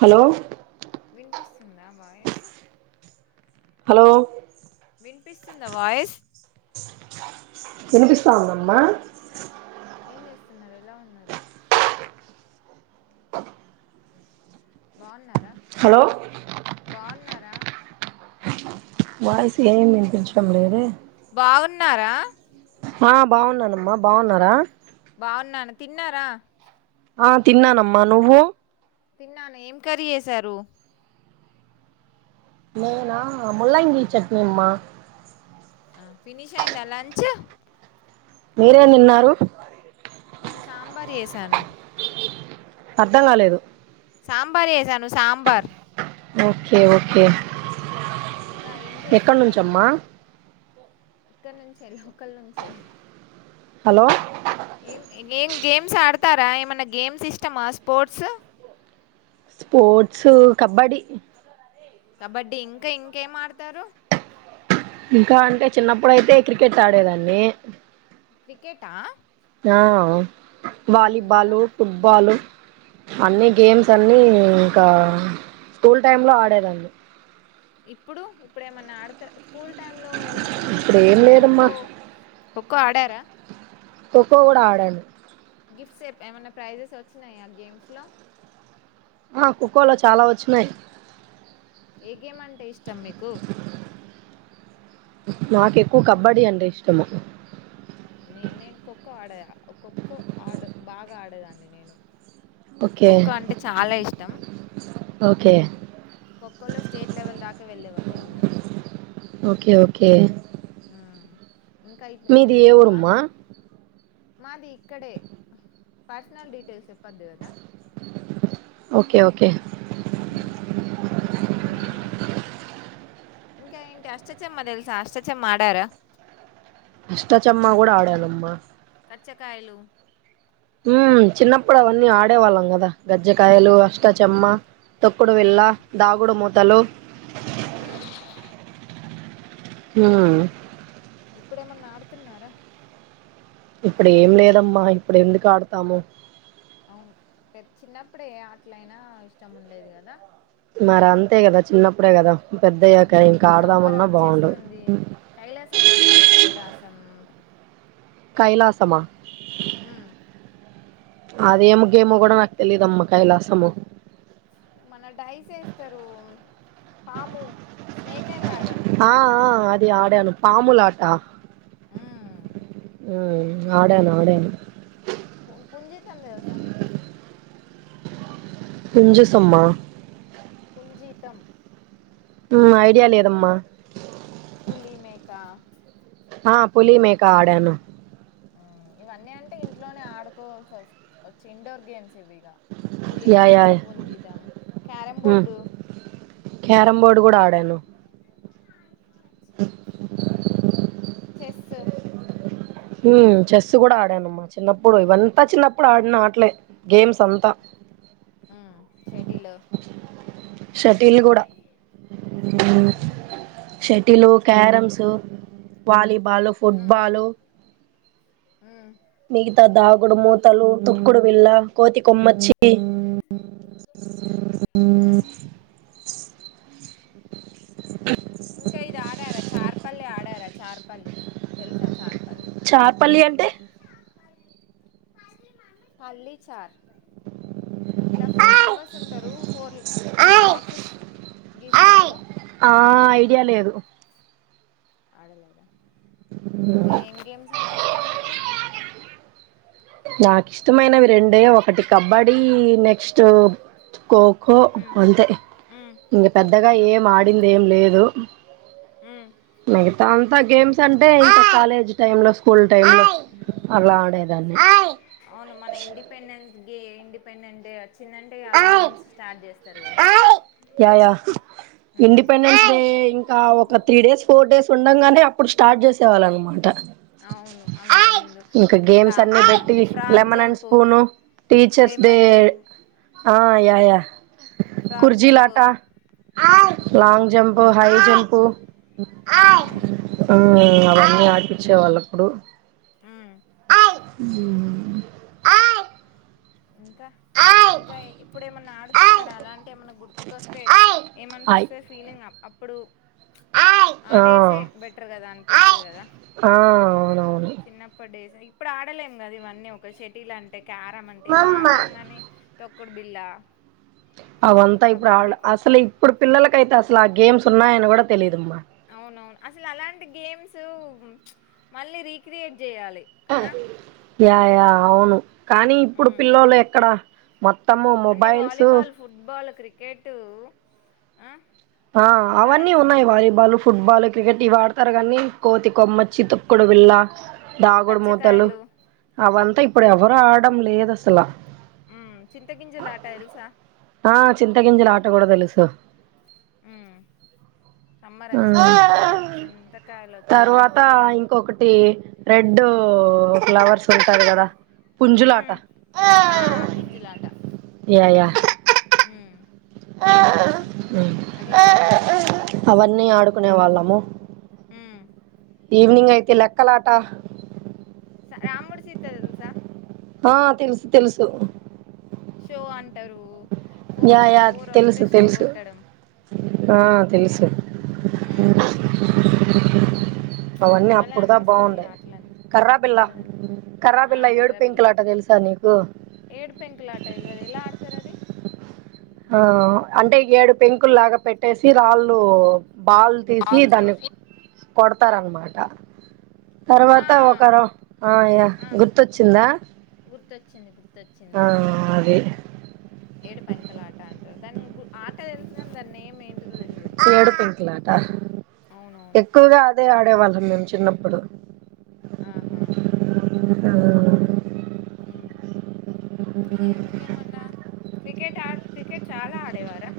Hello వినిపిస్తుందా voice hello వినిపిస్తున్న దవాయిస్ వినిపిస్తా దఅమ్మా ఏం చేస్తున్నారు ఎలా ఉన్నారు బాగున్నారా హలో బాగున్నారా వాయసు ఏమి వినిపించడం లేదు బావున్నారా ఆ బాగున్నానమ్మా బాగున్నారా బాగున్నాను తిన్నారా ఆ తిన్నానమ్మా నువ్వు తిన్నాను ఏం కర్రీ చేసారు నేనా ములంగి చట్నీ అమ్మా ఆ ఫినిష్ అయిందా లంచ్ మెరెంథిన్నారు నేను సాంబార్ చెసాను అర్ధం కాలేదు సాంబార్ చెసాను సాంబార్ ఓకే ఓకే ఇంకా ఏం ఎక్కడి చేస్తున్నారు నుంచమ్మా ఇక్కడ నుంచే లోకల్ నుంచే హలో ఏం గేమ్స్ ఆడతారా ఏమన్నా గేమ్స్ ఇష్టమా స్పోర్ట్స్ స్పోోర్ట్స్ కబడి కబడ్డీ ఇంకా ఇంకేం ఆడతారు ఇంకా అంటే చిన్నప్పుడుయితే క్రికెట్ ఆడేదాన్ని క్రికెట ఆ ఇంకా వాలీబాలు ఫుట్బాలు ఉమ్ అన్ని గేమ్స్ అ అనిఇంకా స్కూల్ టైమ్ ఉమ్ లో ఆడేదాడి ఇప్పుడు ఇప్పుడేమన్నా ఆడతే స్కూల్ టైమ్ లో ఈ మన ఇప్పుడు ఏం లేదమ్మా ఖోఖో ఖోఖో ఆడారా ోఖో కూడా ఆడండి గిఫ్ట్స్ ఏమన్నా ప్రైజెస్ వచ్చినాయా ఆ గేమ్స్ లో ఆ ఖఖోలో చాలా వచ్చినయి ఏ గేమ్ అంటే ఇష్టం మీకు నాకు ఎక్కువ కబడ్డీ అంటే ఇష్టము నే నేను ఖోఖో ఆడద ఖోఖో ఆడ బాగా ఆడేదండి నేని ఓకే ఖోఖో అంటే చాలా ఇష్టం ఓకే క్కోలో స్టేట్ లెవెల్ దాకా వెళ్ళినం ఓకే ఓకే ఇప్పు- అని మీది ఏ మీకు ఆ- ఊరుమ్మా మాది ఇక్కడే పర్సనల్ డీటెయిల్స్ చెప్పద్దు కదా ఓకే ఓకే మ్మ్. మన ఇంకా ఏంటి అష్టచమా తెలుసా అష్టచమ ఆడారా అష్టాచ్చమ్మా కూడా ఆడాల అమ్మా పచ్చకాయలు హ్మ్ చిన్నప్పుడు అవన్నీ ఆడేవాళ్ళం కదా గజ్జకాయలు అష్టా చెమ్మ తొక్కుడు విల్ళ దాగుడు మూతలు హ్మ్ హ్మ్ ఇప్పుడేమన్నా ఆడుతున్నారా ఇప్పుడు ఏం లేదమ్మా ఇప్పుడు ఎందుకు ఆడుతాము. అవును పెద్ చిన్నప్పుడే ఏ ఆటలైనా ఇష్టం ఉండేది కదా మరి అంతేగదా చిన్నప్పుడే గదా ఇప్పుడు సమ్మర్ వచ్చేస్తుంది కైలాసం ఆడారా కైలాసం కైలాసమా ఉమ్ అదేమ్ గేము కూడా నాకు తెలియదమ్మ కైలాసము మన డైస్ వేస్తారు పాము స్నేక్ అండ్ ల్యాడర్ ది ఆడాను పాములాటా ఉమ్ మ్మ్ ఆడాను ఆడాను పున్ పుంజితం తెలుసా మీకు కుంజి సమ్మా పుంజీతం మ్మ్ ఐడియా లేదమ్మా పులి మేక ఆ పులి మేకా ఆడాను మ్మ్ ఇవన్నీ అంటే ఇంట్లోనే ఆడుకోవాల్సి వస్ వచ్చి ఇండోర్ గేమ్స్ ఇవిగా పులి యా యా మేక యా. పుంజితం క్యారమ్ బోర్డు క్యారమ్ బోర్డు కూడా ఆడాను చెస్స్ హ్మ్ చెస్సు కూడా ఆడానమ్మా చిన్నప్పుడు ఇవంతా చిన్నప్పుడు ఆడిన ఆటలే గేమ్స్ అంతా, ఉమ్, షటిల్ షటిల్ కూడా ఉమ్, షటిల్ క్యారమ్స్ వాలీబాలు ఉమ్, ఫుట్బాలు ఉమ్ ఇంత దాగుడు మూతలు తుక్కుడు విల్లా కోతి కొమ్మచ్చి ఉమ్. ఇంకా ఇది ఆడారా చార్పల్లి ఆడారా చార్పల్లి తెలుసా చార్పల్లి చార్పల్లి అంటే పల్లి చార్ ఇట్లా ఫోర్ మెంబర్స్ ఉంటారు ఫోర్ ఫోర్ బాక్సెస్ గీస్తారు ఇయ్య లేదు ఇంకా ఏం గేమ్స్ అంటే ఇష్టం మీకు నాకు ఇష్టమైనవి రెండే ఒకటి కబడీ నెక్స్ట్ ఖోఖో ఉమ్, అంతే ఉమ్, ఇంక పెద్దగా అంతేనా ఏం ఆడింది ఏం లేదు హ్మ్ మిగతా అంతా గేమ్స్ అంటే ఇంకా కాలేజ్ టైమ్ లో స్కూల్ టైమ్ లో అలా ఆడేద న్ని అవును మన ఇండిపెండెన్స్ డే ఇండిపెండెంట్ వచ్చిందంటే చాలు గేమ్స్ స్టార్ట్ చేస్తారు కదా yeah yeah um independence day ఇంకా ఒక త్రీ డేస్ ఫోర్ డేస్ ఉండంగానే ఇప్పుడు స్టార్ట్ చేసే వాళ్ళ అన్నమాట అవును అంతకు ముందు ఇంకా గేమ్స్ అన్ని మన పెట్టి frog lemon and jump spoon teachers day lemon jump ఆ యా యా ఫ్రాగ్ జంపు కుర్జీలాట long jump um high jump ఆ ఉమ్ మ్ అవన్నీ ఆ వాళ్ళప్పుడు ఉమ్ మ్ ఇంకా ఇంకా ఇప్పుడు ఏమన్నా ఆడుతున్నారా అలాంటి ఏమైన్నా గుర్తుకొస్తే ఆయ్ ఏమనిపిస్తది ఫీలింగ్ అప్ ఇప్పుడు ఆ డేసే బెటర్ కదా అనిపిస్తది కదా అవునవును చిన్నప్పడి డేస్ వి ఇప్పుడు ఆడలేం కదా ఇవన్నీ ఒక షటిల్ అంటే క్యారం అంటే ఇవి ఆడతాం గానీ తోక్ తొక్కుడు బిళ్ళ అవంతా ఇప్పుడు కబడ్డీ ఖోఖో అసలు ఇప్పుడు పిల్లలకైతే అసలు ఆ గేమ్స్ ఉన్నాయని కూడా తెలిదు అవునవును అసలు అలాంటి గేమ్స్ మళ్ళీ రీక్రియేట్ చేయాలి కదా యా యా అవును కానీ ఇప్పుడు ఉమ్ పిల్లోలు ఎక్కడ మొత్ అన్ని వాలీబాల్ ఫుట్బాల్ క్రికెటు ఆ ఆ ఇవే అవన్నీ ఉన్నాయి ఆడుతున్నారు వాలీబాలు ఫుట్బాల్ క్రికెట్ ఇవాడతారు కానీ కోతి కొమ్మచ్చి తొక్కుడుబిల్ళ దాగుడు మూతలు కచ్చకాయలు అవంతా ఇప్పుడు ఎవరు ఆడడం లేదు అసల ఉమ్ చింతగిింజల ఆట తెల్సా ఆ చింతగంజిల ఆట కూడా తెలుసు హమ్ సమ్మర్ ఆ వచ్చిందంటే చింత చింతకాయలు తర్వాత వచ్చిందంటే ఇంకొకటి రెడ్ ఫ్లవర్స్ ఉంటది కదా పుంజులాట ఉమ్ ఆ పుంజులాట యా యా ఉమ్ అది కూడ అవన్నీ ఆడుకునే వాళ్ళము ఉమ్ ఈవినింగ్ అయితే లెక్కలాట స రాముడు సీత తెలుసా ఆ తెలుసు తెలుసు షో అంటారు ఫోర్ యా యా ఫోర్ వస్తే తెలుసు షో తెలుసు కొట్టడం ఆ తెలుసు ఉమ్ అవన్నీ భలే అప్పుడుదా అనిపిస్తది ఇగ బాగుండే ఆటలన్నీ కర్ర బిల్లా కదా కర్ర ఆ బిల్లా ఏడు కర్రా బిల్ల పెంకులాట తెలుసా నీకు ఏడు పెంకుల ఆట తెల్వదు ఎలా ఆడుతారు అది ఆ అంటే ఏడు పెంకులు లాగా పెట్టేసి రాళ్ళు బాల్ తీసి కాలు దాన్ని తీసి కొడతారనమాట ఆ తర్వాత ఒకరు ఆ యా ఆ గుర్తొచ్చిందా గుర్తొచ్చింది ఆ గుర్తొచ్చింది అది ఏడు పెంకల ఆట అంటారు దాన్ని గు ఆట తెలుసు కానీ దాన్ని ఏడు పెంకులాట అవునవును ఎక్కువగా అదే ఆడ్ ఆడేవాళ్ళం మేము చిన్నప్పుడు ఆ హా మ్ మ్ ఇంకా ఇంకేమన్నా క్రిక్ క్రికెట్ ఆ క్రికెట్ చాలా ఆడేవారా